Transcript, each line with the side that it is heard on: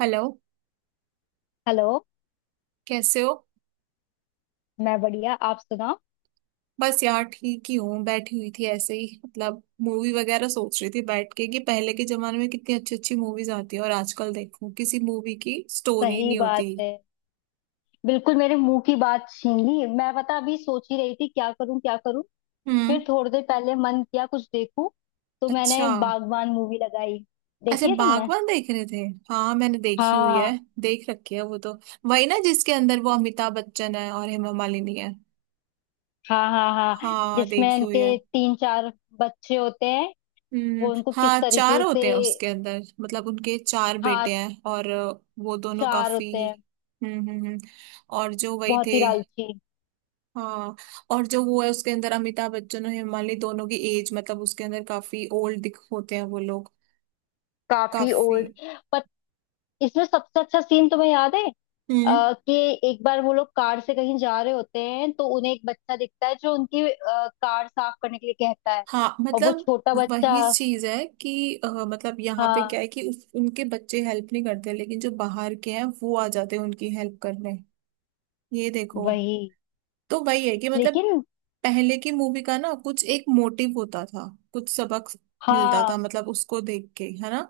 right: Hello.
left: Hello.
right: कैसे हो।
left: मैं बढ़िया, आप सुनाओ।
right: बस यार ठीक ही हूँ। बैठी हुई थी ऐसे ही, मतलब मूवी वगैरह सोच रही थी बैठ के कि पहले के जमाने में कितनी अच्छी अच्छी मूवीज आती है और आजकल देखो किसी मूवी की स्टोरी
left: सही
right: नहीं
left: बात
right: होती।
left: है। बिल्कुल मेरे मुंह की बात छीन ली। मैं पता अभी सोच ही रही थी क्या करूं क्या करूं।
right: हम्म।
left: फिर थोड़ी देर पहले मन किया कुछ देखूं, तो मैंने
right: अच्छा।
left: बागबान मूवी लगाई।
right: अच्छा
left: देखी है तुमने?
right: बागवान देख रहे थे। हाँ मैंने देखी हुई है।
left: हाँ
right: देख रखी है वो तो। वही ना जिसके अंदर वो अमिताभ बच्चन है और हेमा मालिनी है।
left: हाँ हाँ। हाँ,
right: हाँ
left: जिसमें
right: देखी हुई है।
left: उनके तीन चार बच्चे होते हैं।
right: हम्म।
left: वो उनको किस
right: हाँ चार
left: तरीके से।
right: होते हैं उसके अंदर मतलब उनके चार
left: हाँ,
right: बेटे हैं। और वो दोनों
left: चार
right: काफी।
left: होते हैं।
right: हम्म। और जो वही
left: बहुत
right: थे।
left: ही लालची।
right: हाँ। और जो वो है उसके अंदर अमिताभ बच्चन और हेमाली दोनों की एज मतलब उसके अंदर काफी ओल्ड दिख होते हैं वो लोग।
left: काफी
right: काफी।
left: ओल्ड। पर इसमें सबसे अच्छा सीन तुम्हें याद है?
right: हम्म।
left: कि एक बार वो लोग कार से कहीं जा रहे होते हैं तो उन्हें एक बच्चा दिखता है जो उनकी कार साफ करने के लिए कहता है।
right: हाँ
left: और वो
right: मतलब
left: छोटा बच्चा।
right: वही चीज है कि मतलब यहाँ पे
left: हाँ
right: क्या है कि उनके बच्चे हेल्प नहीं करते लेकिन जो बाहर के हैं वो आ जाते हैं उनकी हेल्प करने। ये देखो।
left: वही।
right: तो वही है कि मतलब
left: लेकिन
right: पहले की मूवी का ना कुछ एक मोटिव होता था। कुछ सबक मिलता था
left: हाँ,
right: मतलब उसको देख के है ना।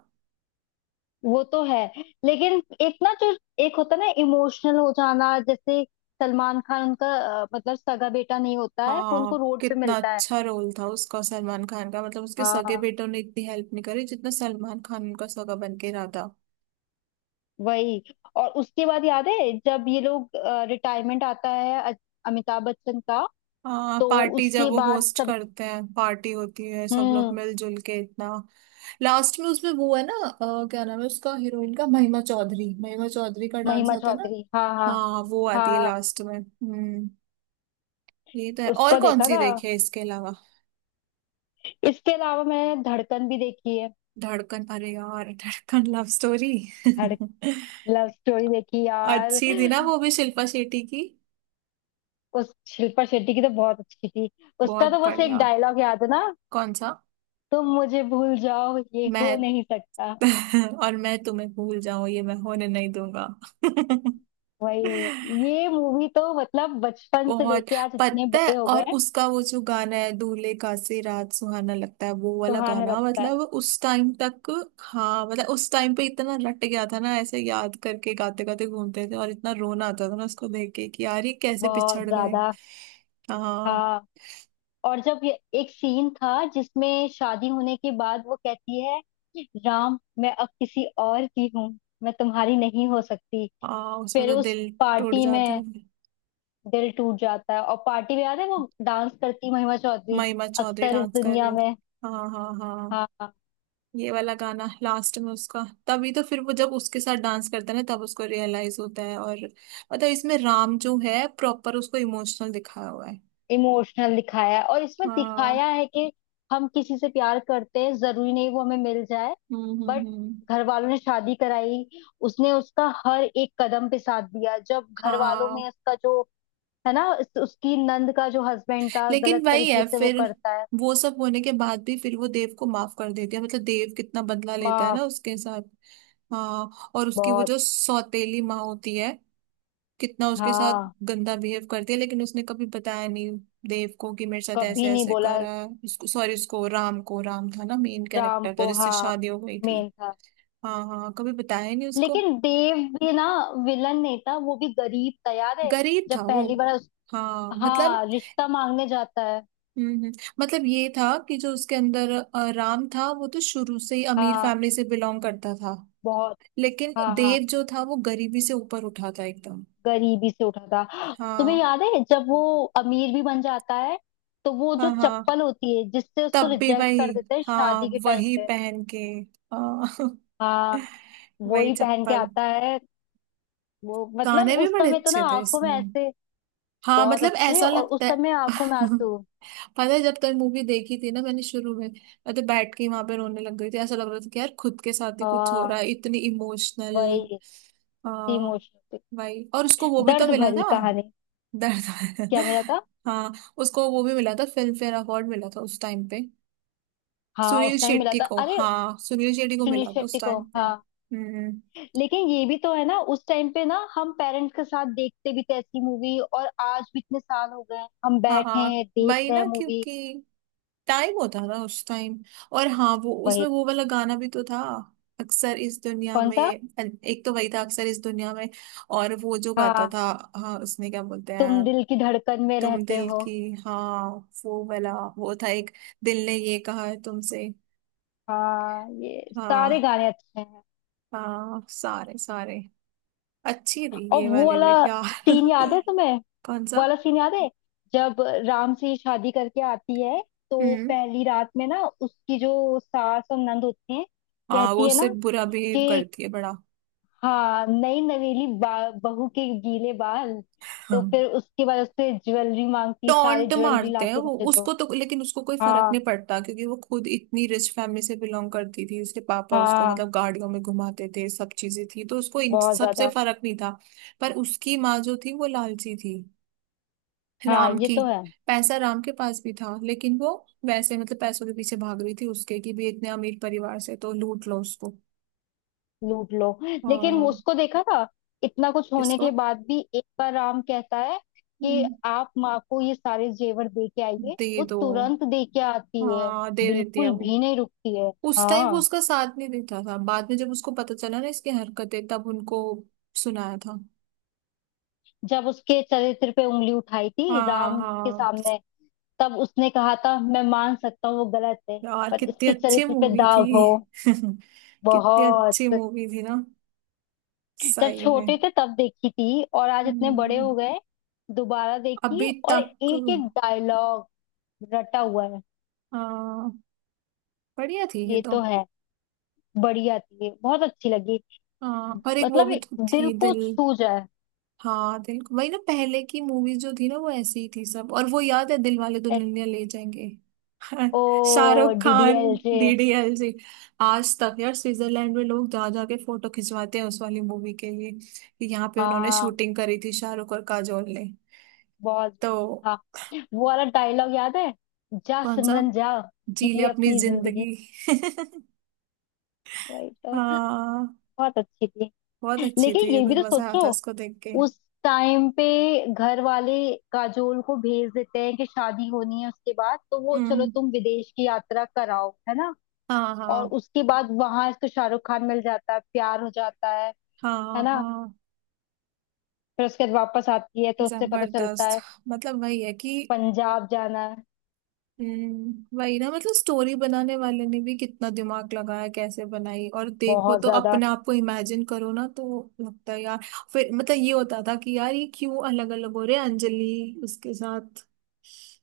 left: वो तो है। लेकिन एक ना जो एक होता है ना इमोशनल हो जाना, जैसे सलमान खान उनका मतलब सगा बेटा नहीं होता है, वो
right: हाँ।
left: उनको रोड पे
right: कितना
left: मिलता है।
right: अच्छा रोल था उसका सलमान खान का मतलब उसके सगे
left: हाँ
right: बेटों ने इतनी हेल्प नहीं करी जितना सलमान खान उनका सगा बन के रहा था।
left: वही। और उसके बाद याद है जब ये लोग, रिटायरमेंट आता है अमिताभ बच्चन का?
right: हाँ
left: तो
right: पार्टी जब
left: उसके
right: वो
left: बाद
right: होस्ट
left: सब।
right: करते हैं पार्टी होती है सब लोग
left: हम्म।
right: मिलजुल के इतना। लास्ट में उसमें वो है ना, क्या नाम है उसका हीरोइन का, महिमा चौधरी। महिमा चौधरी का डांस
left: महिमा
right: आता है ना।
left: चौधरी हाँ हाँ
right: हाँ वो आती है
left: हाँ।
right: लास्ट में। हम्म। ये तो है। और
left: उसका
right: कौन
left: देखा
right: सी
left: था।
right: देखी है इसके अलावा।
left: इसके अलावा मैंने धड़कन भी देखी है।
right: धड़कन, अरे यार धड़कन लव स्टोरी।
left: धड़ लव स्टोरी देखी यार।
right: अच्छी थी ना वो भी शिल्पा शेट्टी की।
left: उस शिल्पा शेट्टी की तो बहुत अच्छी थी। उसका
right: बहुत
left: तो बस एक
right: बढ़िया।
left: डायलॉग याद है ना।
right: कौन सा।
left: तुम मुझे भूल जाओ ये हो
right: मैं
left: नहीं सकता।
right: और मैं तुम्हें भूल जाऊं ये मैं होने नहीं दूंगा।
left: वही, ये मूवी तो मतलब बचपन से
right: बहुत।
left: लेके आज इतने
right: पता है
left: बड़े हो गए
right: और
left: हैं,
right: उसका वो जो गाना है दूल्हे का से रात सुहाना लगता है वो वाला
left: सुहाने
right: गाना
left: लगता है।
right: मतलब उस टाइम तक। हाँ मतलब उस टाइम पे इतना रट गया था ना ऐसे याद करके गाते गाते घूमते थे और इतना रोना आता था ना उसको देख के कि यार ये कैसे
left: बहुत
right: पिछड़ गए।
left: ज्यादा।
right: हाँ।
left: हाँ, और जब ये एक सीन था जिसमें शादी होने के बाद वो कहती है, राम मैं अब किसी और की हूँ, मैं तुम्हारी नहीं हो सकती।
right: हाँ उसमें
left: फिर
right: तो
left: उस
right: दिल टूट
left: पार्टी
right: जाता
left: में
right: है।
left: दिल टूट जाता है, और पार्टी में याद है वो डांस करती महिमा चौधरी,
right: महिमा चौधरी
left: अक्सर इस
right: डांस कर रही
left: दुनिया
right: है।
left: में।
right: हाँ हाँ हाँ।
left: हाँ।
right: ये वाला गाना लास्ट में उसका। तभी तो फिर वो जब उसके साथ डांस करता है ना तब उसको रियलाइज होता है और मतलब इसमें राम जो है प्रॉपर उसको इमोशनल दिखाया हुआ है।
left: इमोशनल दिखाया है, और इसमें
right: हाँ।
left: दिखाया है कि हम किसी से प्यार करते हैं जरूरी नहीं वो हमें मिल जाए। बट
right: हम्म।
left: घर वालों ने शादी कराई, उसने उसका हर एक कदम पे साथ दिया। जब घर वालों में
right: हाँ
left: उसका जो है ना, उसकी नंद का जो हस्बैंड था
right: लेकिन
left: गलत
right: वही
left: तरीके
right: है
left: से वो
right: फिर,
left: करता है।
right: वो सब होने के बाद भी फिर वो देव को माफ कर देती है मतलब देव कितना बदला लेता है
left: माफ।
right: ना उसके साथ। हाँ और उसकी वो
left: बहुत।
right: जो सौतेली माँ होती है कितना उसके साथ
left: हाँ,
right: गंदा बिहेव करती है लेकिन उसने कभी बताया नहीं देव को कि मेरे साथ ऐसे
left: कभी नहीं
right: ऐसे
left: बोला।
right: करा है। उसको सॉरी, उसको राम को, राम था ना मेन
left: राम
right: कैरेक्टर था
left: को
right: जिससे
left: हाँ।
right: शादी हो गई थी।
left: मेन था।
right: हाँ हाँ हाँ, कभी बताया नहीं उसको।
left: लेकिन देव भी ना विलन नहीं था, वो भी गरीब था याद है
right: गरीब था
left: जब
right: वो।
left: पहली बार उस।
right: हाँ मतलब।
left: हाँ, रिश्ता मांगने जाता है।
right: हम्म हम्म, मतलब ये था कि जो उसके अंदर राम था वो तो शुरू से ही अमीर
left: हाँ।
right: फैमिली से बिलोंग करता था।
left: बहुत।
right: लेकिन
left: हाँ हाँ।
right: देव जो था वो गरीबी से ऊपर उठा था एकदम।
left: गरीबी से उठा था। तुम्हें
right: हाँ
left: याद है जब वो अमीर भी बन जाता है, तो वो जो
right: हाँ हाँ।
left: चप्पल होती है जिससे उसको
right: तब भी
left: रिजेक्ट
right: वही।
left: कर देते हैं
right: हाँ
left: शादी के टाइम
right: वही
left: पे।
right: पहन के। हाँ
left: हाँ। वो
right: वही
left: ही पहन के
right: चप्पल।
left: आता है। वो
right: गाने
left: मतलब
right: भी
left: उस
right: बड़े
left: समय तो ना
right: अच्छे थे
left: आंखों में
right: इसमें।
left: ऐसे।
right: हाँ
left: बहुत
right: मतलब
left: अच्छे,
right: ऐसा
left: और उस
right: लगता है
left: समय आंखों में आंसू।
right: पता है जब तक मूवी देखी थी ना मैंने शुरू में मैं तो बैठ के ही वहां पे रोने लग गई थी। ऐसा लग रहा था कि यार खुद के साथ ही कुछ हो रहा
left: हाँ
right: है इतनी इमोशनल।
left: वही।
right: हाँ।
left: इमोशनल।
right: भाई और उसको वो भी तो
left: दर्द
right: मिला
left: भरी
right: था।
left: कहानी।
right: दर्द
left: क्या मिला था?
right: हाँ। उसको वो भी मिला था फिल्म फेयर अवार्ड मिला था उस टाइम पे।
left: हाँ
right: सुनील
left: उस टाइम मिला
right: शेट्टी
left: था।
right: को,
left: अरे
right: हाँ सुनील शेट्टी को
left: सुनील
right: मिला था उस
left: शेट्टी को,
right: टाइम पे।
left: हाँ।
right: हम्म।
left: लेकिन ये भी तो है ना, उस टाइम पे ना हम पेरेंट्स के साथ देखते भी थे ऐसी मूवी, और आज भी इतने साल हो गए हैं, हम बैठे
right: हाँ
left: हैं देख
right: वही
left: रहे
right: ना,
left: हैं मूवी।
right: क्योंकि टाइम होता था उस टाइम। और हाँ वो
left: वही।
right: उसमें वो वाला गाना भी तो था अक्सर इस दुनिया
left: कौन
right: में।
left: सा?
right: एक तो वही था अक्सर इस दुनिया में। और वो जो गाता
left: हाँ,
right: था। हाँ उसमें क्या बोलते
left: तुम
right: हैं।
left: दिल की धड़कन में
right: तुम
left: रहते
right: दिल
left: हो।
right: की, हाँ। वो वाला। वो था एक, दिल ने ये कहा है तुमसे।
left: हाँ, ये
right: हाँ।
left: सारे गाने अच्छे हैं।
right: हाँ सारे सारे अच्छी थी
left: और
right: ये
left: वो
right: वाले भी
left: वाला
right: यार
left: सीन याद है तुम्हें,
right: कौन
left: वो
right: सा।
left: वाला सीन याद है जब राम से शादी करके आती है, तो
right: हम्म।
left: पहली रात में ना उसकी जो सास और नंद होती हैं,
right: हाँ वो
left: कहती है
right: उससे
left: ना
right: बुरा बिहेव
left: कि,
right: करती है बड़ा।
left: हाँ नई नवेली बहू के गीले बाल, तो फिर उसके बाद उससे ज्वेलरी मांगती, सारी
right: टॉन्ट
left: ज्वेलरी
right: मारते हैं
left: लाके
right: वो
left: मुझे दो।
right: उसको तो, लेकिन उसको कोई फर्क
left: हाँ
right: नहीं पड़ता क्योंकि वो खुद इतनी रिच फैमिली से बिलोंग करती थी। उसके पापा उसको
left: हाँ।
right: मतलब गाड़ियों में घुमाते थे, सब चीजें थी तो उसको इन
left: बहुत
right: सबसे
left: ज्यादा।
right: फर्क नहीं था। पर उसकी माँ जो थी वो लालची थी,
left: हाँ
right: राम
left: ये
right: की।
left: तो है।
right: पैसा राम के पास भी था लेकिन वो वैसे मतलब पैसों के पीछे भाग रही थी उसके कि भी इतने अमीर परिवार से तो लूट लो उसको।
left: लूट लो। लेकिन वो
right: हाँ।
left: उसको देखा था, इतना कुछ होने
right: किसको।
left: के बाद भी एक बार राम कहता है कि
right: हम्म,
left: आप माँ को ये सारे जेवर दे के आइए,
right: दे
left: वो
right: दो।
left: तुरंत दे के आती है।
right: हाँ दे देती है
left: बिल्कुल
right: वो।
left: भी नहीं रुकती है।
right: उस टाइम वो
left: हाँ,
right: उसका साथ नहीं देता था, बाद में जब उसको पता चला ना इसकी हरकतें तब उनको सुनाया था।
left: जब उसके चरित्र पे उंगली उठाई थी
right: हाँ
left: राम के
right: हाँ।
left: सामने, तब उसने कहा था मैं मान सकता हूँ वो गलत है,
right: यार
left: पर
right: कितनी
left: इसके
right: अच्छी
left: चरित्र पे
right: मूवी थी।
left: दाग हो।
right: कितनी
left: बहुत।
right: अच्छी मूवी थी ना,
left: जब
right: सही में।
left: छोटे थे तब देखी थी, और आज इतने बड़े
right: हम्म,
left: हो गए दोबारा देखी,
right: अभी
left: और
right: तक।
left: एक एक डायलॉग रटा हुआ है।
right: हाँ बढ़िया थी ये
left: ये
right: तो।
left: तो है। बढ़िया थी ये, बहुत अच्छी लगी।
right: हाँ और एक वो
left: मतलब
right: भी
left: ये
right: तो
left: दिल
right: थी
left: को
right: दिल।
left: छू जाए।
right: हाँ दिल, वही ना पहले की मूवीज जो थी ना वो ऐसी ही थी सब। और वो याद है दिल वाले
left: एस,
right: दुल्हनिया ले जाएंगे। हाँ,
left: ओ,
right: Shahrukh
left: D D
right: Khan.
left: L J
right: DDLJ. आज तक यार स्विट्जरलैंड में लोग जा जा के फोटो खिंचवाते हैं उस वाली मूवी के लिए कि यहाँ पे उन्होंने
left: हाँ
right: शूटिंग करी थी शाहरुख और काजोल ने।
left: बहुत।
right: तो
left: हाँ वो वाला डायलॉग याद है, जा
right: कौन सा।
left: सिमरन जा, जी
right: जी ले
left: ले
right: अपनी
left: अपनी जिंदगी,
right: जिंदगी।
left: वही तो।
right: हाँ।
left: बहुत अच्छी थी।
right: बहुत अच्छी थी
left: लेकिन
right: ये
left: ये
right: तो,
left: भी तो
right: मजा आया
left: सोचो
right: था इसको देख के।
left: उस टाइम पे, घर वाले काजोल को भेज देते हैं कि शादी होनी है उसके बाद, तो वो चलो
right: हम्म।
left: तुम विदेश की यात्रा कराओ, है ना।
right: हाँ
left: और
right: हाँ।
left: उसके बाद वहां इसको शाहरुख खान मिल जाता है, प्यार हो जाता है
right: हाँ
left: ना।
right: हाँ।
left: फिर उसके बाद वापस आती है तो उससे पता चलता
right: जबरदस्त।
left: है
right: मतलब वही है कि
left: पंजाब जाना है।
right: हम्म, वही ना मतलब स्टोरी बनाने वाले ने भी कितना दिमाग लगाया कैसे बनाई। और देखो
left: बहुत
right: तो
left: ज्यादा।
right: अपने आप को इमेजिन करो ना तो लगता है यार। फिर मतलब ये होता था कि यार ये क्यों अलग अलग हो रहे हैं, अंजलि उसके साथ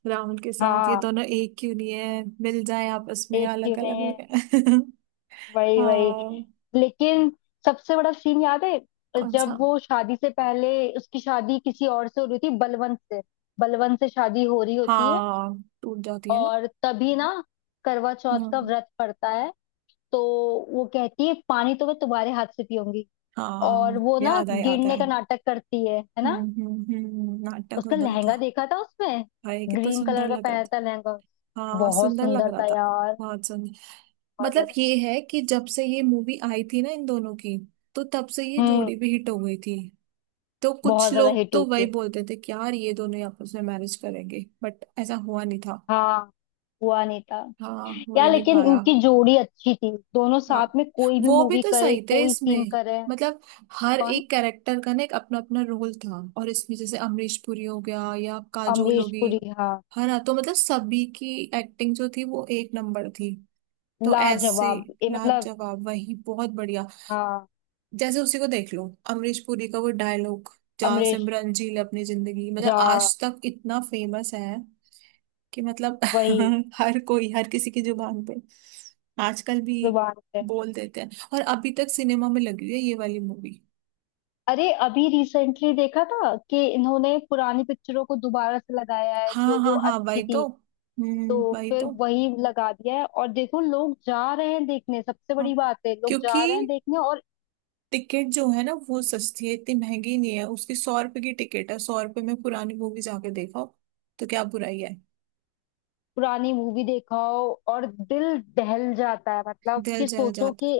right: राहुल के साथ, ये
left: हाँ
right: दोनों एक क्यों नहीं है, मिल जाए आपस में,
left: एक क्यों
right: अलग अलग
left: नहीं
right: हो
left: है,
right: रहे हैं।
left: वही वही।
right: हाँ।
left: लेकिन सबसे बड़ा सीन याद है
right: कौन सा।
left: जब वो शादी से पहले, उसकी शादी किसी और से हो रही थी, बलवंत से, बलवंत से शादी हो रही होती है।
right: हाँ टूट जाती है ना।
left: और तभी ना करवा चौथ का
right: हम्म।
left: व्रत पड़ता है, तो वो कहती है पानी तो मैं तुम्हारे हाथ से पीऊंगी, और
right: हाँ
left: वो ना
right: याद आया याद
left: गिरने
right: आया।
left: का नाटक करती है ना।
right: हम्म। नाटक
left: उसका
right: होता
left: लहंगा
right: था।
left: देखा था उसमें,
right: भाई कितना
left: ग्रीन
right: सुंदर
left: कलर का
right: लग रहा।
left: पहना था लहंगा।
right: हाँ
left: बहुत
right: सुंदर लग
left: सुंदर
right: रहा
left: था
right: था।
left: यार।
right: बहुत सुंदर।
left: बहुत
right: मतलब
left: ज्यादा।
right: ये है कि जब से ये मूवी आई थी ना इन दोनों की तो तब से ये
left: हम्म।
right: जोड़ी भी हिट हो गई थी। तो कुछ
left: बहुत ज्यादा
right: लोग
left: हिट
right: तो
left: हुई
right: वही
left: थी।
right: बोलते थे कि यार ये दोनों ही आपस में मैरिज करेंगे बट ऐसा हुआ नहीं था।
left: हाँ, हुआ नहीं था।
right: हाँ हो ही
left: यार
right: नहीं
left: लेकिन
right: पाया।
left: इनकी जोड़ी अच्छी थी, दोनों
right: हाँ
left: साथ में कोई भी
right: वो भी
left: मूवी
right: तो
left: करे
right: सही थे
left: कोई सीन
right: इसमें
left: करे।
right: मतलब हर
left: कौन?
right: एक कैरेक्टर का ना एक अपना अपना रोल था। और इसमें जैसे अमरीश पुरी हो गया या काजोल
left: अमरीश
right: होगी,
left: पुरी, हाँ।
right: है ना, तो मतलब सभी की एक्टिंग जो थी वो एक नंबर थी। तो ऐसे
left: लाजवाब ये मतलब।
right: लाजवाब, वही बहुत बढ़िया।
left: हाँ,
right: जैसे उसी को देख लो, अमरीश पुरी का वो डायलॉग जहाँ
left: अमरीश
right: सिमरन जी अपनी जिंदगी, मतलब
left: जा।
right: आज तक इतना फेमस है कि मतलब
left: वही
right: हर कोई, हर किसी की जुबान पे आजकल भी
left: जुबान पे।
right: बोल देते हैं। और अभी तक सिनेमा में लगी हुई है ये वाली मूवी।
left: अरे अभी रिसेंटली देखा था कि इन्होंने पुरानी पिक्चरों को दोबारा से लगाया है,
right: हाँ
left: जो जो
right: हाँ हाँ,
left: अच्छी
right: वही
left: थी।
right: तो। हम्म,
left: तो
right: वही
left: फिर
right: तो।
left: वही लगा दिया है, और देखो लोग जा रहे हैं देखने, सबसे बड़ी
right: हाँ
left: बात है लोग
right: क्योंकि
left: जा रहे हैं देखने, और
right: टिकट जो है ना वो सस्ती है, इतनी महंगी नहीं है उसकी। 100 रुपए की टिकट है, 100 रुपए में पुरानी मूवी जाके देखो तो क्या बुराई है।
left: पुरानी मूवी देखाओ। और दिल दहल जाता है, मतलब
right: दिल
left: कि
right: जल
left: सोचो
right: जाता
left: कि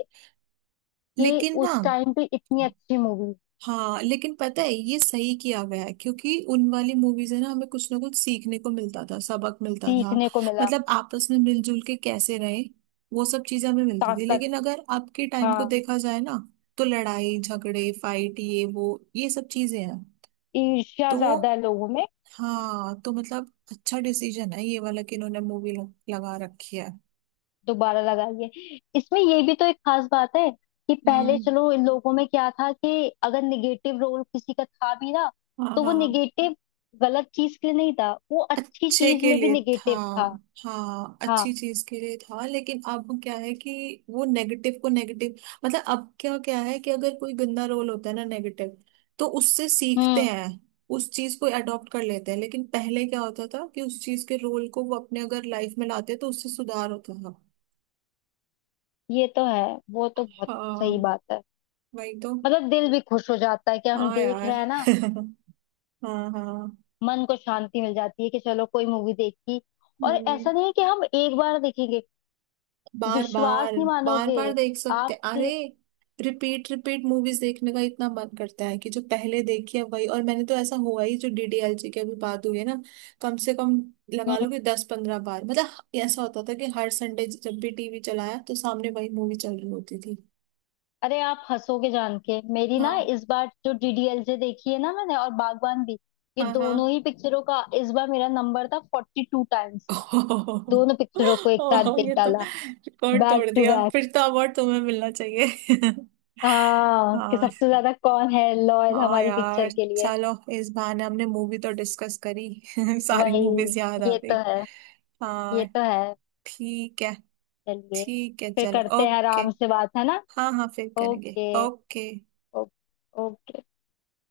right: है।
left: कि
right: लेकिन ना,
left: उस टाइम पे इतनी अच्छी मूवी।
right: हाँ लेकिन पता है ये सही किया गया है क्योंकि उन वाली मूवीज है ना हमें कुछ ना कुछ सीखने को मिलता था, सबक मिलता था।
left: सीखने को मिला।
right: मतलब आपस में मिलजुल के कैसे रहे, वो सब चीजें हमें मिलती थी।
left: ताकत।
right: लेकिन अगर अब के टाइम को
left: हाँ,
right: देखा जाए ना तो लड़ाई झगड़े फाइट ये वो, ये सब चीजें हैं।
left: ईर्ष्या
right: तो,
left: ज्यादा है लोगों में।
right: हाँ, तो मतलब अच्छा डिसीजन है ये वाला कि इन्होंने मूवी लगा रखी है।
left: दोबारा लगाइए। इसमें ये भी तो एक खास बात है कि पहले
right: हम्म।
left: चलो, इन लोगों में क्या था कि अगर निगेटिव रोल किसी का था भी ना,
right: हाँ
left: तो वो
right: हाँ।
left: निगेटिव गलत चीज के लिए नहीं था, वो अच्छी
right: अच्छे
left: चीज
right: के
left: में भी
right: लिए था।
left: निगेटिव था।
right: हाँ अच्छी
left: हाँ।
right: चीज के लिए था लेकिन अब क्या है कि वो नेगेटिव को नेगेटिव, मतलब अब क्या क्या है कि अगर कोई गंदा रोल होता है ना नेगेटिव, तो उससे सीखते
left: हम्म।
right: हैं, उस चीज को अडॉप्ट कर लेते हैं। लेकिन पहले क्या होता था कि उस चीज के रोल को वो अपने अगर लाइफ में लाते तो उससे सुधार होता था।
left: ये तो है। वो तो बहुत सही
right: हाँ
left: बात है।
right: वही तो।
left: मतलब दिल भी खुश हो जाता है कि हम
right: हाँ
left: देख
right: यार
left: रहे हैं ना,
right: हाँ हाँ।
left: मन को शांति मिल जाती है कि चलो कोई मूवी देखी। और
right: हम्म।
left: ऐसा नहीं है कि हम एक बार देखेंगे,
right: बार
left: विश्वास
right: बार।
left: नहीं
right: बार
left: मानोगे
right: बार देख सकते, अरे
left: आपके।
right: रिपीट रिपीट मूवीज देखने का इतना मन करता है कि जो पहले देखी है वही। और मैंने तो ऐसा हुआ ही, जो डीडीएलजे की अभी बात हुई है ना, कम से कम लगा लो कि 10-15 बार, मतलब ऐसा होता था कि हर संडे जब भी टीवी चलाया तो सामने वही मूवी चल रही होती थी।
left: अरे आप हंसोगे जान के मेरी ना,
right: हाँ
left: इस बार जो DDLJ देखी है ना मैंने, और बागबान भी, ये
right: हाँ हाँ।
left: दोनों ही पिक्चरों का इस बार मेरा नंबर था 42 टाइम्स। दोनों पिक्चरों को एक
right: ओह
left: साथ देख
right: ये तो
left: डाला,
right: रिकॉर्ड
left: बैक
right: तोड़
left: टू
right: दिया,
left: बैक।
right: फिर तो अवार्ड तुम्हें मिलना चाहिए।
left: हाँ कि
right: हाँ
left: सबसे ज्यादा कौन है लॉयल
right: हाँ
left: हमारी
right: यार
left: पिक्चर के लिए।
right: चलो, इस बहाने हमने मूवी तो डिस्कस करी। सारी
left: वही
right: मूवीज याद आ
left: ये
right: गई।
left: तो है, ये
right: हाँ
left: तो है।
right: ठीक है।
left: चलिए,
right: ठीक है
left: फिर
right: चलो
left: करते हैं
right: ओके।
left: आराम से बात, है ना।
right: हाँ हाँ फिर करेंगे।
left: Okay,
right: okay.
left: ओके।